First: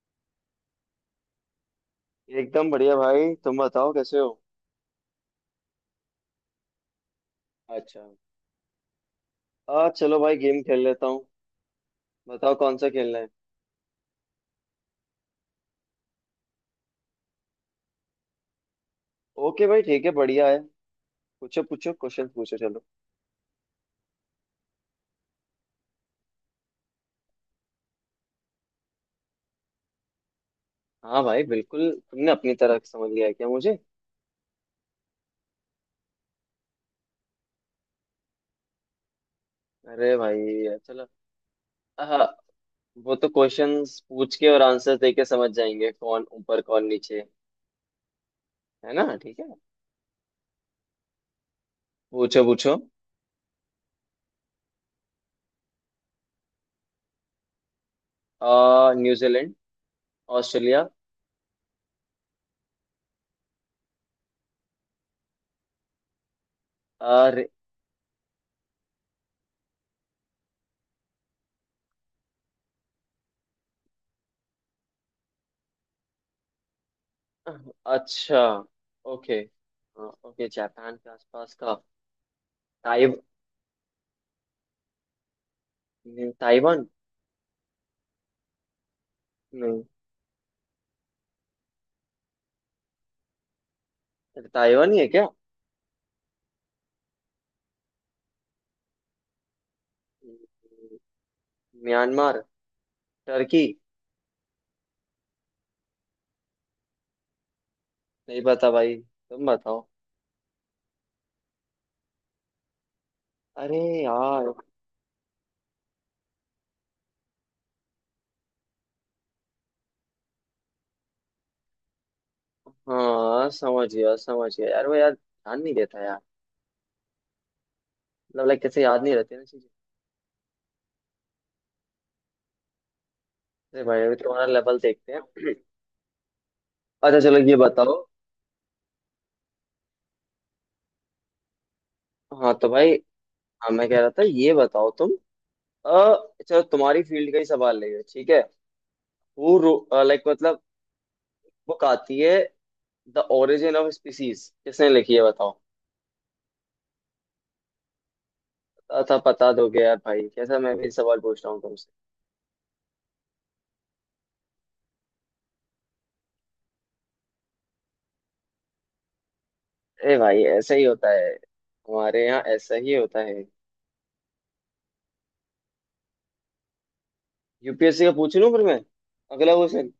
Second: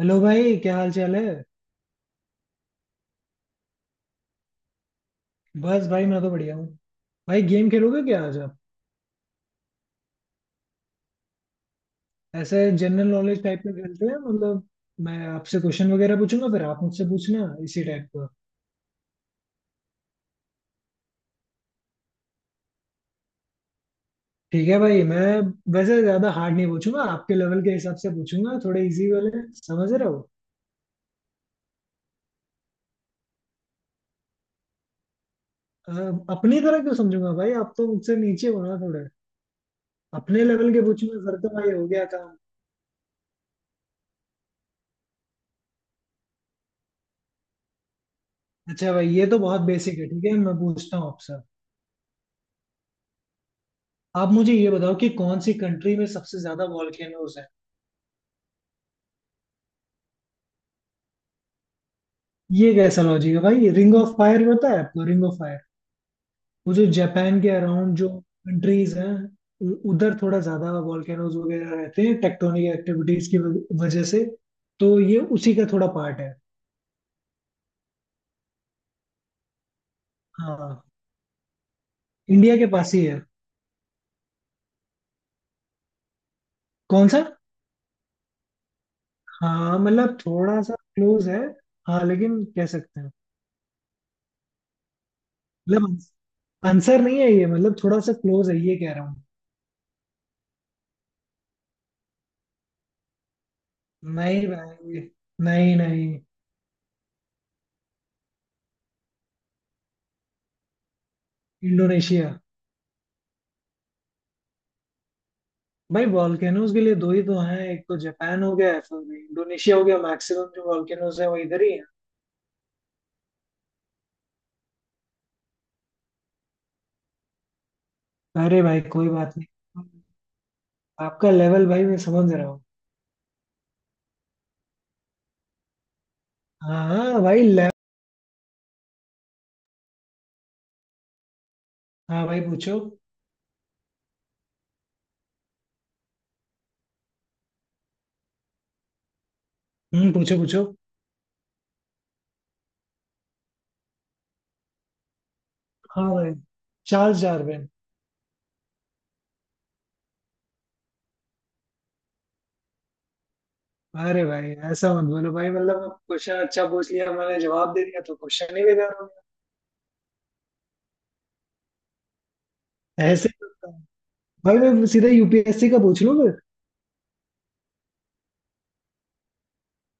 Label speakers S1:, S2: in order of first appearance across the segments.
S1: Hello भाई, क्या हाल चाल है।
S2: एकदम बढ़िया भाई। तुम बताओ कैसे हो।
S1: बस भाई, मैं तो बढ़िया हूँ। भाई, गेम खेलोगे
S2: अच्छा।
S1: क्या आज आप?
S2: आ चलो भाई गेम खेल लेता हूँ। बताओ
S1: ऐसे
S2: कौन सा
S1: जनरल
S2: खेलना है।
S1: नॉलेज टाइप का खेलते हैं, मतलब मैं आपसे क्वेश्चन वगैरह पूछूंगा, फिर आप मुझसे पूछना इसी टाइप का।
S2: ओके भाई, ठीक है, बढ़िया है। पूछो पूछो, क्वेश्चन पूछो, चलो।
S1: ठीक है भाई, मैं वैसे ज्यादा हार्ड नहीं पूछूंगा, आपके लेवल के हिसाब से पूछूंगा थोड़े इजी वाले। समझ रहे हो?
S2: हाँ भाई बिल्कुल। तुमने अपनी तरह समझ लिया है क्या मुझे?
S1: अ, अपनी तरह क्यों समझूंगा भाई, आप तो मुझसे नीचे हो ना थोड़े।
S2: अरे
S1: अपने
S2: भाई
S1: लेवल के
S2: चलो।
S1: पूछूंगा फिर तो भाई हो गया
S2: आहा,
S1: काम।
S2: वो तो क्वेश्चंस पूछ के और आंसर दे के समझ जाएंगे कौन ऊपर कौन नीचे।
S1: अच्छा
S2: है
S1: भाई,
S2: ना,
S1: ये तो
S2: ठीक है।
S1: बहुत बेसिक है। ठीक है, मैं पूछता हूँ आपसे।
S2: पूछो पूछो।
S1: आप मुझे ये बताओ कि कौन सी कंट्री में सबसे ज्यादा वॉल्केनोज है?
S2: आ न्यूजीलैंड। ऑस्ट्रेलिया।
S1: ये कैसा लॉजिक है भाई? रिंग ऑफ फायर पता है आपको? रिंग ऑफ फायर, वो जो जापान के
S2: अरे।
S1: अराउंड जो कंट्रीज हैं, उधर थोड़ा ज्यादा वॉल्केनोज वगैरह रहते हैं टेक्टोनिक एक्टिविटीज की वजह से। तो ये उसी का थोड़ा पार्ट है।
S2: अच्छा। ओके। हाँ, ओके,
S1: हाँ,
S2: जापान के आसपास का।
S1: इंडिया के पास ही है।
S2: ताइव नहीं, ताइवान।
S1: कौन सा? हाँ
S2: नहीं।
S1: मतलब थोड़ा सा क्लोज है। हाँ, लेकिन कह सकते हैं।
S2: अरे, ताइवान ही है क्या?
S1: मतलब आंसर नहीं है ये, मतलब थोड़ा सा क्लोज है ये कह रहा हूँ।
S2: हम्म, म्यांमार। टर्की।
S1: नहीं भाई, नहीं नहीं।
S2: नहीं पता भाई, तुम बताओ।
S1: इंडोनेशिया।
S2: अरे यार।
S1: भाई, वॉल्केनोज के लिए दो ही तो हैं, एक तो जापान हो गया, फिर इंडोनेशिया हो गया। मैक्सिमम जो वॉल्केनोज है वो इधर ही है।
S2: हाँ, समझ गया यार, वो यार ध्यान नहीं देता यार। मतलब
S1: अरे
S2: लाइक
S1: भाई,
S2: कैसे याद
S1: कोई
S2: नहीं
S1: बात
S2: रहती ना चीजें।
S1: नहीं। आपका लेवल भाई मैं समझ रहा हूँ।
S2: अरे भाई अभी तुम्हारा लेवल देखते हैं।
S1: हाँ
S2: अच्छा
S1: हाँ
S2: चलो,
S1: भाई
S2: ये बताओ।
S1: हाँ भाई
S2: हाँ तो
S1: पूछो।
S2: भाई, हाँ मैं कह रहा था, ये बताओ तुम। अ चलो तुम्हारी फील्ड का ही सवाल लेंगे, ठीक है। वो लाइक
S1: पूछो
S2: मतलब,
S1: पूछो।
S2: बुक आती है द ओरिजिन ऑफ स्पीसीज, किसने लिखी है बताओ।
S1: हाँ भाई, चार्ल्स डार्विन।
S2: था पता, दोगे यार भाई, कैसा मैं भी सवाल पूछ रहा हूँ तुमसे।
S1: अरे भाई, ऐसा मत बोलो भाई। मतलब क्वेश्चन अच्छा पूछ लिया, मैंने जवाब दे दिया तो क्वेश्चन ही बेकार हो
S2: ए भाई, ऐसा ही होता है, हमारे यहाँ ऐसा ही
S1: गया।
S2: होता
S1: ऐसे
S2: है।
S1: ही होता है। भाई मैं सीधा यूपीएससी का पूछ लूँ फिर।
S2: यूपीएससी का पूछ लूँ फिर मैं। अगला क्वेश्चन।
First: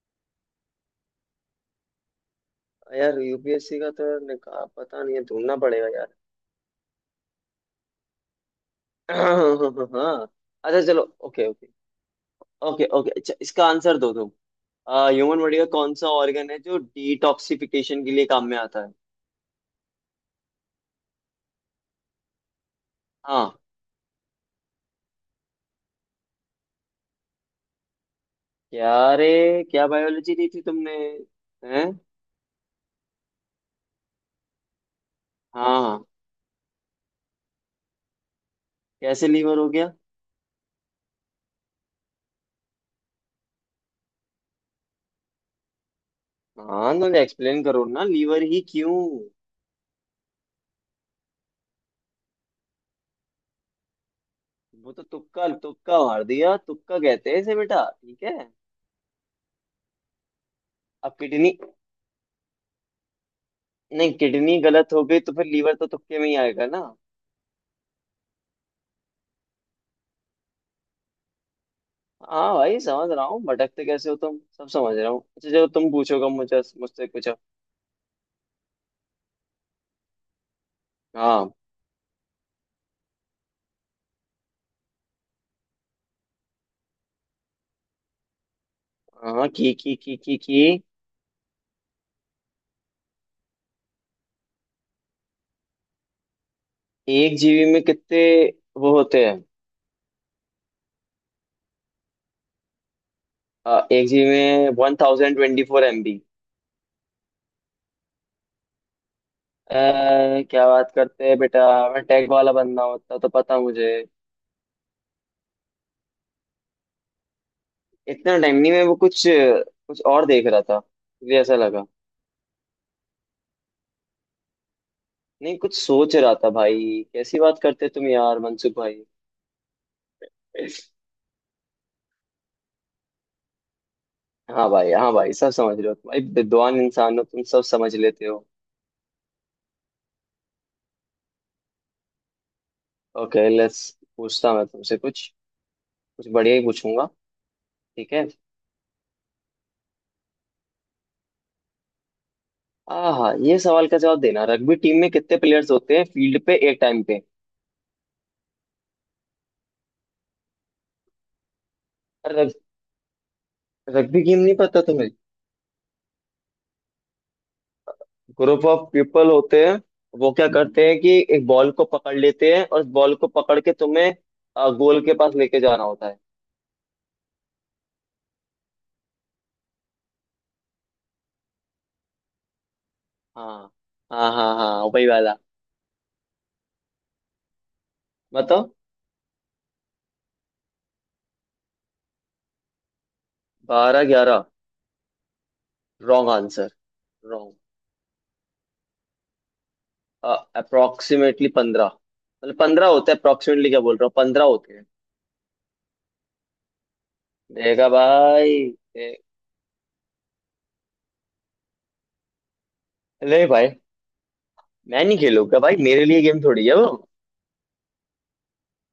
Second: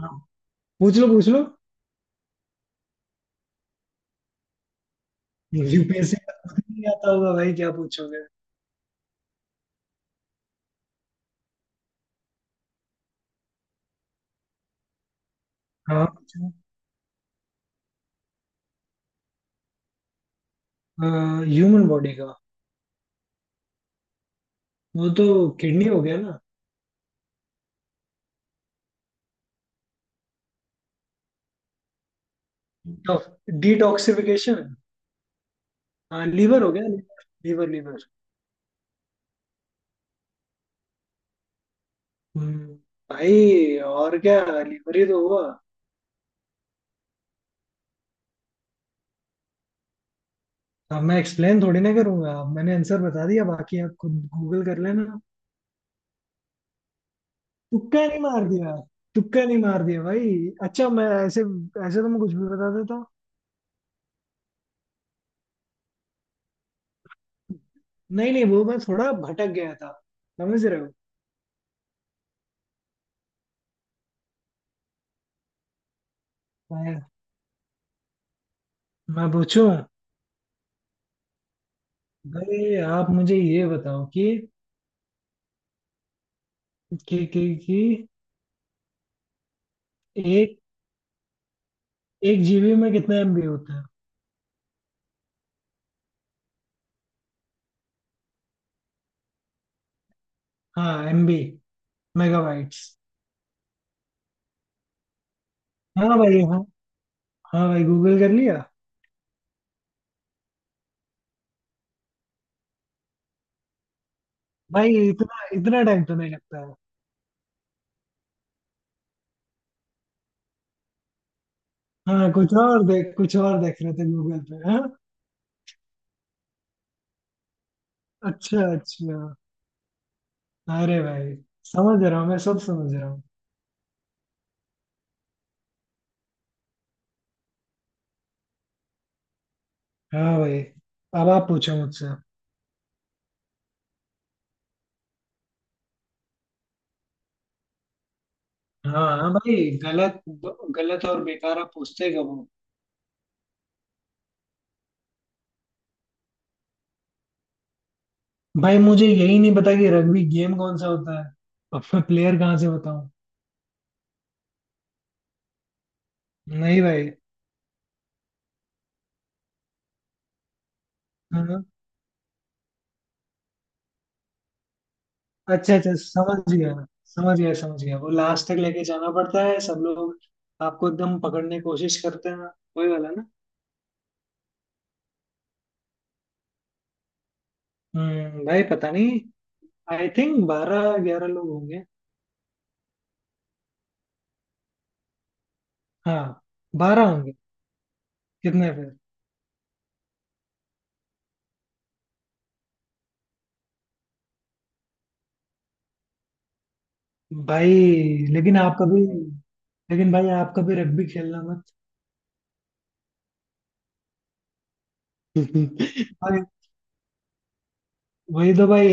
S1: हाँ, पूछ लो पूछ लो।
S2: यार यूपीएससी का तो यार निका पता नहीं है, ढूंढना पड़ेगा यार।
S1: यूपीएससी का खुद ही नहीं आता होगा भाई, क्या पूछोगे?
S2: हाँ। अच्छा चलो, ओके ओके। ओके ओके, अच्छा इसका आंसर दो तुम। ह्यूमन बॉडी का कौन
S1: हाँ।
S2: सा ऑर्गन है जो डिटॉक्सिफिकेशन के लिए काम में आता है?
S1: ह्यूमन बॉडी का।
S2: हाँ।
S1: वो तो किडनी हो गया ना?
S2: क्या? रे, क्या बायोलॉजी दी थी तुमने? हैं?
S1: डिटॉक्सिफिकेशन।
S2: हाँ हाँ।
S1: हाँ, लीवर हो गया। Liver liver.
S2: कैसे लीवर हो गया?
S1: हम्म, भाई और क्या, लीवर ही तो हुआ।
S2: हाँ तो एक्सप्लेन करो ना, लीवर ही क्यों?
S1: अब मैं एक्सप्लेन थोड़ी ना करूंगा, अब मैंने आंसर बता दिया, बाकी आप खुद गूगल कर
S2: वो तो
S1: लेना।
S2: तुक्का, तुक्का मार दिया। तुक्का कहते हैं इसे बेटा,
S1: तुक्का नहीं
S2: ठीक
S1: मार
S2: है।
S1: दिया। तुक्का नहीं मार दिया भाई। अच्छा मैं
S2: अब
S1: ऐसे,
S2: किडनी।
S1: ऐसे तो मैं कुछ भी बता देता।
S2: नहीं, किडनी गलत हो गई तो फिर लीवर तो तुक्के में ही आएगा ना।
S1: नहीं नहीं, वो मैं थोड़ा भटक गया था। समझ रहे हो?
S2: हाँ भाई समझ रहा हूँ, भटकते कैसे हो तुम सब समझ रहा हूँ। अच्छा जो तुम पूछोगा मुझे,
S1: मैं
S2: मुझसे कुछ अब।
S1: मैं पूछूं?
S2: हाँ
S1: भाई आप मुझे ये बताओ कि कि कि, कि
S2: हाँ की
S1: एक
S2: की।
S1: एक जीबी में कितना एमबी होता है?
S2: एक जीबी में कितने वो होते हैं?
S1: हाँ, एमबी, मेगाबाइट्स।
S2: एक जीबी में वन थाउजेंड ट्वेंटी फोर
S1: हाँ
S2: एमबी
S1: भाई हाँ। हाँ भाई, गूगल कर लिया।
S2: क्या बात करते हैं बेटा। मैं टेक वाला बंदा होता तो पता मुझे।
S1: भाई, इतना इतना टाइम तो नहीं लगता है।
S2: इतना टाइम नहीं, मैं वो कुछ, कुछ और देख रहा था, मुझे ऐसा लगा।
S1: हाँ, कुछ और देख रहे थे गूगल पे, हाँ।
S2: नहीं, कुछ सोच रहा था भाई। कैसी बात करते तुम यार,
S1: अच्छा
S2: मनसुख भाई।
S1: अच्छा। अरे भाई, समझ रहा हूँ, मैं सब समझ रहा हूँ।
S2: हाँ भाई, हाँ भाई, सब समझ रहे हो तुम भाई, विद्वान इंसान हो तुम, सब समझ लेते हो।
S1: हाँ भाई। अब आप पूछो मुझसे।
S2: Okay let's. पूछता मैं तुमसे कुछ, कुछ बढ़िया ही पूछूंगा, ठीक है।
S1: हाँ हाँ भाई। गलत गलत और बेकार आप पूछते कब हो?
S2: हाँ हाँ, ये सवाल का जवाब देना। रग्बी टीम में कितने प्लेयर्स होते हैं फील्ड पे एक टाइम पे?
S1: भाई, मुझे यही नहीं पता कि रग्बी गेम कौन सा होता है, अब मैं प्लेयर
S2: रग,
S1: कहाँ से बताऊँ?
S2: रग्बी गेम नहीं पता तुम्हें?
S1: नहीं भाई।
S2: ग्रुप ऑफ पीपल होते हैं। वो क्या करते हैं कि एक बॉल को पकड़ लेते हैं और उस बॉल को पकड़ के तुम्हें गोल के पास लेके
S1: अच्छा
S2: जाना
S1: अच्छा,
S2: होता है।
S1: समझ गया। समझ गया समझ गया। वो लास्ट तक लेके जाना पड़ता है, सब लोग आपको एकदम पकड़ने की कोशिश करते हैं, वही वाला ना?
S2: हाँ हाँ हाँ हाँ, वही वाला।
S1: भाई
S2: बताओ।
S1: पता नहीं। आई थिंक 12 11 लोग होंगे।
S2: 12, 11? रॉन्ग
S1: हाँ,
S2: आंसर।
S1: 12 होंगे।
S2: रॉन्ग।
S1: कितने फिर?
S2: अप्रोक्सीमेटली 15। मतलब 15 होते हैं, अप्रोक्सीमेटली, क्या बोल रहा हूँ, 15 होते हैं।
S1: भाई,
S2: देखा
S1: लेकिन
S2: भाई।
S1: आप कभी
S2: दे-
S1: लेकिन भाई आप कभी रग्बी खेलना मत।
S2: ले भाई। मैं नहीं खेलूंगा भाई, मेरे लिए
S1: भाई,
S2: गेम थोड़ी है वो।
S1: वही तो भाई।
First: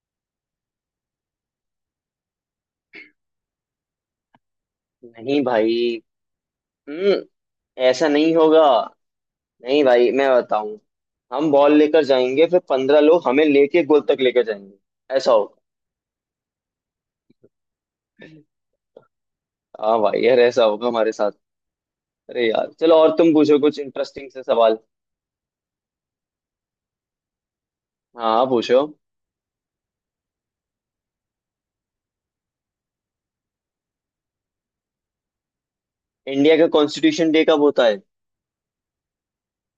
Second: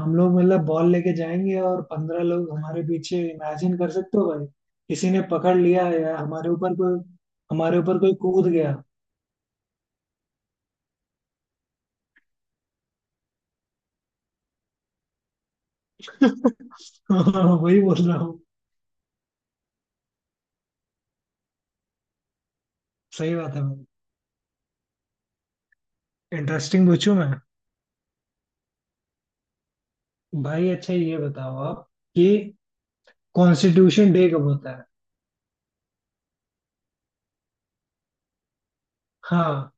S1: हम लोग मतलब बॉल लेके जाएंगे और 15 लोग हमारे पीछे, इमेजिन कर सकते हो भाई? किसी ने
S2: नहीं
S1: पकड़
S2: भाई।
S1: लिया या हमारे ऊपर कोई
S2: हम्म।
S1: हमारे ऊपर
S2: ऐसा
S1: कोई
S2: नहीं
S1: कूद
S2: होगा।
S1: गया।
S2: नहीं भाई, मैं बताऊं। हम बॉल लेकर जाएंगे, फिर 15 लोग हमें लेके गोल तक लेकर जाएंगे। ऐसा होगा।
S1: वही बोल रहा हूँ।
S2: हाँ भाई यार, ऐसा होगा हमारे साथ। अरे यार चलो, और तुम
S1: सही बात
S2: पूछो
S1: है
S2: कुछ
S1: भाई।
S2: इंटरेस्टिंग से सवाल।
S1: इंटरेस्टिंग पूछूं मैं?
S2: हाँ हाँ, पूछो।
S1: भाई अच्छा ये बताओ आप, कि कॉन्स्टिट्यूशन डे कब होता है?
S2: इंडिया का कॉन्स्टिट्यूशन डे कब होता है?
S1: हाँ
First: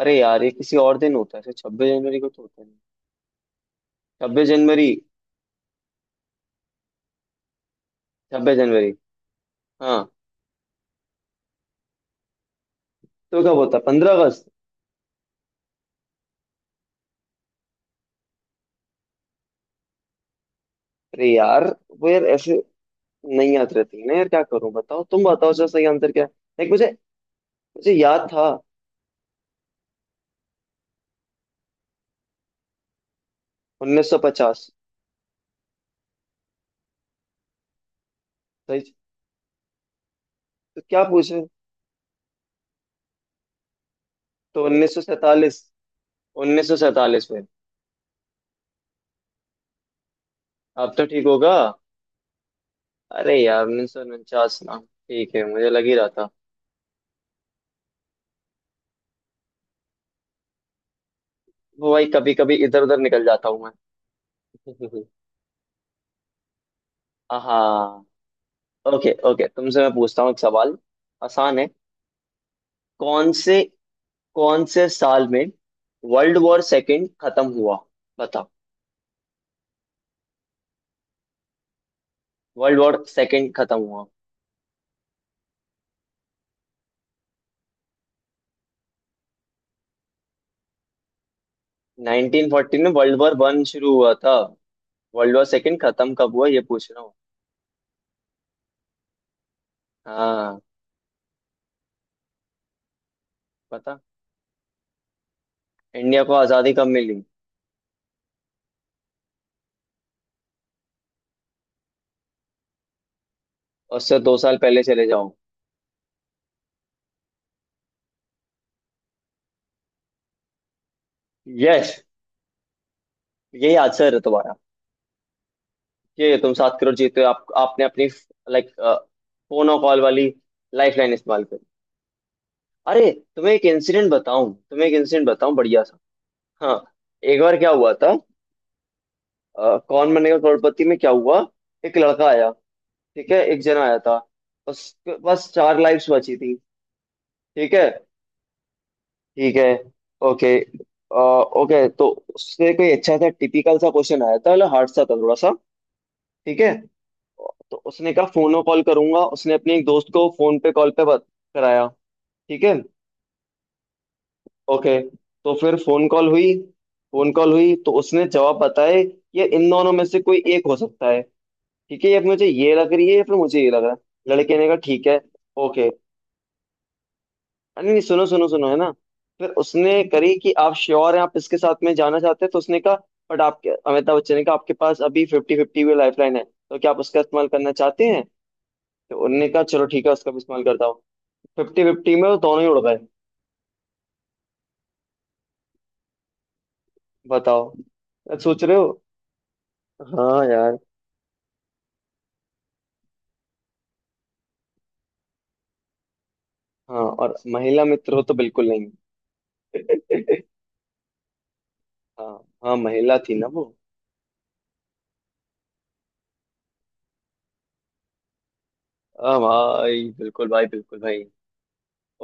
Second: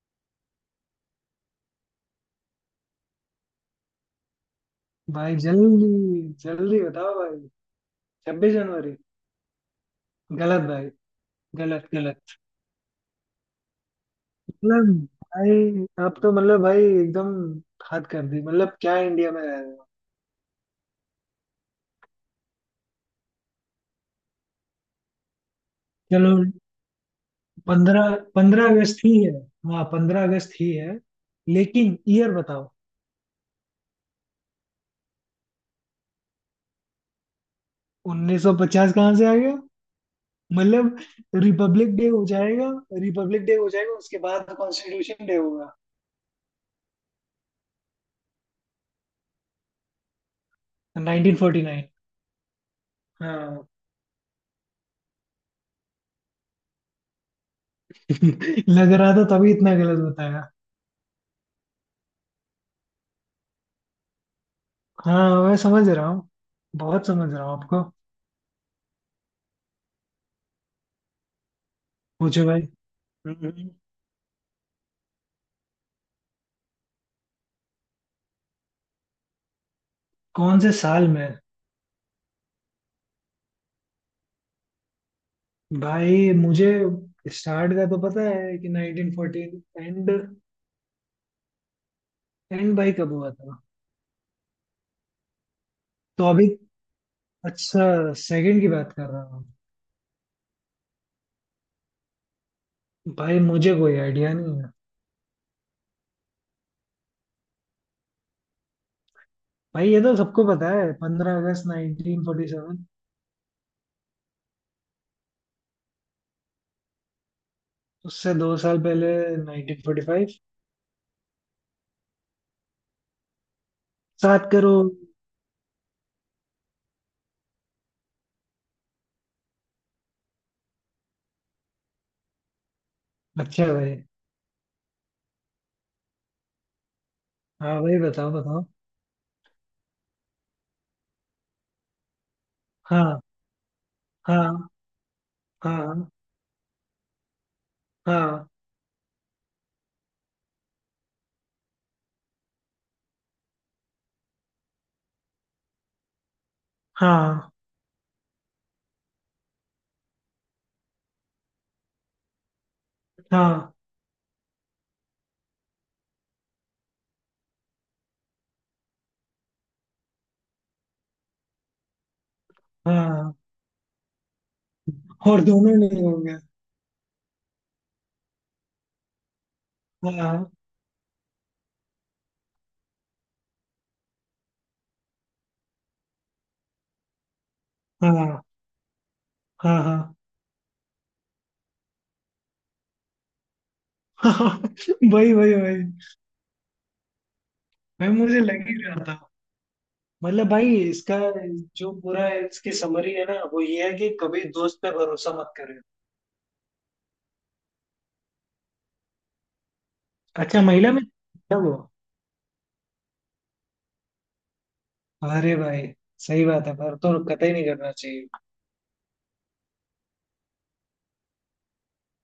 S2: अरे यार, ये किसी और दिन होता है, 26 जनवरी को तो होता नहीं। 26 जनवरी।
S1: भाई, जल्दी जल्दी बताओ भाई। छब्बीस
S2: 26 जनवरी।
S1: जनवरी
S2: हाँ।
S1: गलत भाई। गलत गलत।
S2: तो कब होता है, 15 अगस्त?
S1: मतलब भाई, आप तो मतलब भाई एकदम हद कर दी। मतलब क्या इंडिया में रह रहे हो?
S2: अरे यार, वो यार ऐसे नहीं याद रहती है ना यार, क्या करूं। बताओ तुम, बताओ सर, सही आंसर क्या है।
S1: चलो,
S2: देख मुझे। मुझे
S1: पंद्रह
S2: याद था।
S1: पंद्रह अगस्त ही है। हाँ, 15 अगस्त ही है, लेकिन ईयर बताओ।
S2: 1950।
S1: 1950 कहाँ से आ गया?
S2: तो
S1: मतलब
S2: क्या पूछे।
S1: रिपब्लिक डे हो जाएगा। रिपब्लिक डे हो जाएगा उसके बाद
S2: तो
S1: कॉन्स्टिट्यूशन डे होगा।
S2: 1947 में। अब तो ठीक होगा।
S1: 1949।
S2: अरे यार,
S1: हाँ।
S2: 1949 ना। ठीक है, मुझे लग ही रहा था।
S1: लग रहा था तभी इतना गलत बताया।
S2: वो भाई, कभी कभी इधर उधर निकल जाता हूँ मैं।
S1: हाँ, मैं समझ रहा हूँ, बहुत समझ रहा हूँ आपको।
S2: हाँ। ओके ओके, तुमसे मैं पूछता हूँ एक सवाल, आसान है।
S1: पूछो भाई।
S2: कौन से
S1: हम्म।
S2: कौन से साल में वर्ल्ड वॉर सेकेंड खत्म हुआ, बताओ?
S1: कौन से साल में?
S2: वर्ल्ड वॉर सेकेंड खत्म हुआ।
S1: भाई मुझे स्टार्ट का तो पता है कि 1914 एंड एंड
S2: 1940 में
S1: भाई कब
S2: वर्ल्ड
S1: हुआ
S2: वॉर
S1: था?
S2: वन शुरू हुआ था। वर्ल्ड वॉर सेकेंड खत्म
S1: तो
S2: कब हुआ,
S1: अभी
S2: ये पूछ रहा हूँ।
S1: अच्छा, सेकंड की बात कर रहा हूँ।
S2: हाँ
S1: भाई मुझे कोई
S2: पता।
S1: आइडिया नहीं है।
S2: इंडिया को आजादी कब मिली?
S1: भाई ये तो सबको पता है, 15 अगस्त 1947।
S2: उससे 2 साल पहले चले जाओ।
S1: उससे 2 साल पहले 1945।
S2: यस, यही आंसर है
S1: सात
S2: तुम्हारा।
S1: करोड़
S2: ये तुम 7 करोड़ जीते हो। आप, आपने अपनी लाइक फोन और कॉल वाली लाइफ लाइन इस्तेमाल करी। अरे, तुम्हें एक
S1: अच्छा भाई।
S2: इंसिडेंट बताऊं, तुम्हें एक इंसिडेंट बताऊं बढ़िया सा। हाँ। एक बार क्या
S1: हाँ
S2: हुआ
S1: भाई,
S2: था।
S1: बताओ बताओ।
S2: कौन बनेगा करोड़पति में क्या हुआ। एक लड़का आया,
S1: हाँ
S2: ठीक है, एक जना आया था।
S1: हाँ
S2: बस, बस चार
S1: हाँ
S2: लाइफ्स बची थी, ठीक है,
S1: हाँ
S2: ठीक है, ओके। ओके तो उससे कोई अच्छा सा टिपिकल सा क्वेश्चन आया था, मतलब हार्ड सा था थोड़ा सा, ठीक है।
S1: हाँ
S2: तो उसने कहा फोन में कॉल करूंगा, उसने अपने एक दोस्त को फोन पे कॉल पे बात कराया, ठीक है,
S1: हाँ
S2: ओके। तो फिर फोन कॉल हुई। फोन कॉल हुई तो उसने जवाब बताए, ये इन दोनों में से कोई एक हो सकता है, ठीक है, ये मुझे ये लग रही है या फिर
S1: हाँ।
S2: मुझे ये लग रहा है, लड़के ने कहा ठीक है,
S1: और दोनों
S2: ओके।
S1: नहीं होंगे।
S2: हाँ, नहीं नहीं, सुनो सुनो सुनो, है ना। फिर उसने करी
S1: हाँ
S2: कि आप श्योर हैं, आप इसके साथ में जाना चाहते हैं, तो उसने कहा, बट आपके अमिताभ बच्चन ने कहा आपके पास अभी 50-50 भी लाइफ लाइन है, तो क्या आप उसका इस्तेमाल करना चाहते हैं।
S1: हाँ
S2: तो उन्होंने कहा
S1: हाँ
S2: चलो
S1: हाँ
S2: ठीक है,
S1: हाँ।
S2: उसका भी इस्तेमाल करता हूँ। 50-50 में वो दोनों ही उड़ गए।
S1: भाई भाई भाई।
S2: बताओ।
S1: भाई
S2: अब
S1: मुझे
S2: सोच
S1: लग ही
S2: रहे हो।
S1: रहा था।
S2: हाँ
S1: मतलब भाई
S2: यार।
S1: इसका जो पूरा इसकी समरी है ना, वो ये है कि कभी दोस्त पे भरोसा मत करें।
S2: हाँ, और महिला मित्र हो तो बिल्कुल नहीं।
S1: अच्छा महिला में, तब वो।
S2: हाँ, हाँ महिला थी ना वो।
S1: अरे भाई, सही बात है, पर तो कतई नहीं करना चाहिए।
S2: हाँ भाई, बिल्कुल भाई, बिल्कुल भाई।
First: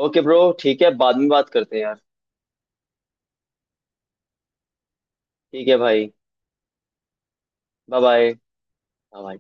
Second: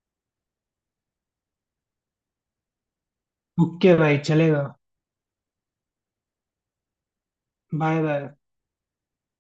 S2: ओके ब्रो, ठीक है, बाद में बात करते हैं यार।
S1: ओके भाई, चलेगा।
S2: ठीक है भाई।
S1: Bye
S2: bye bye.
S1: बाय।
S2: हाँ भाई।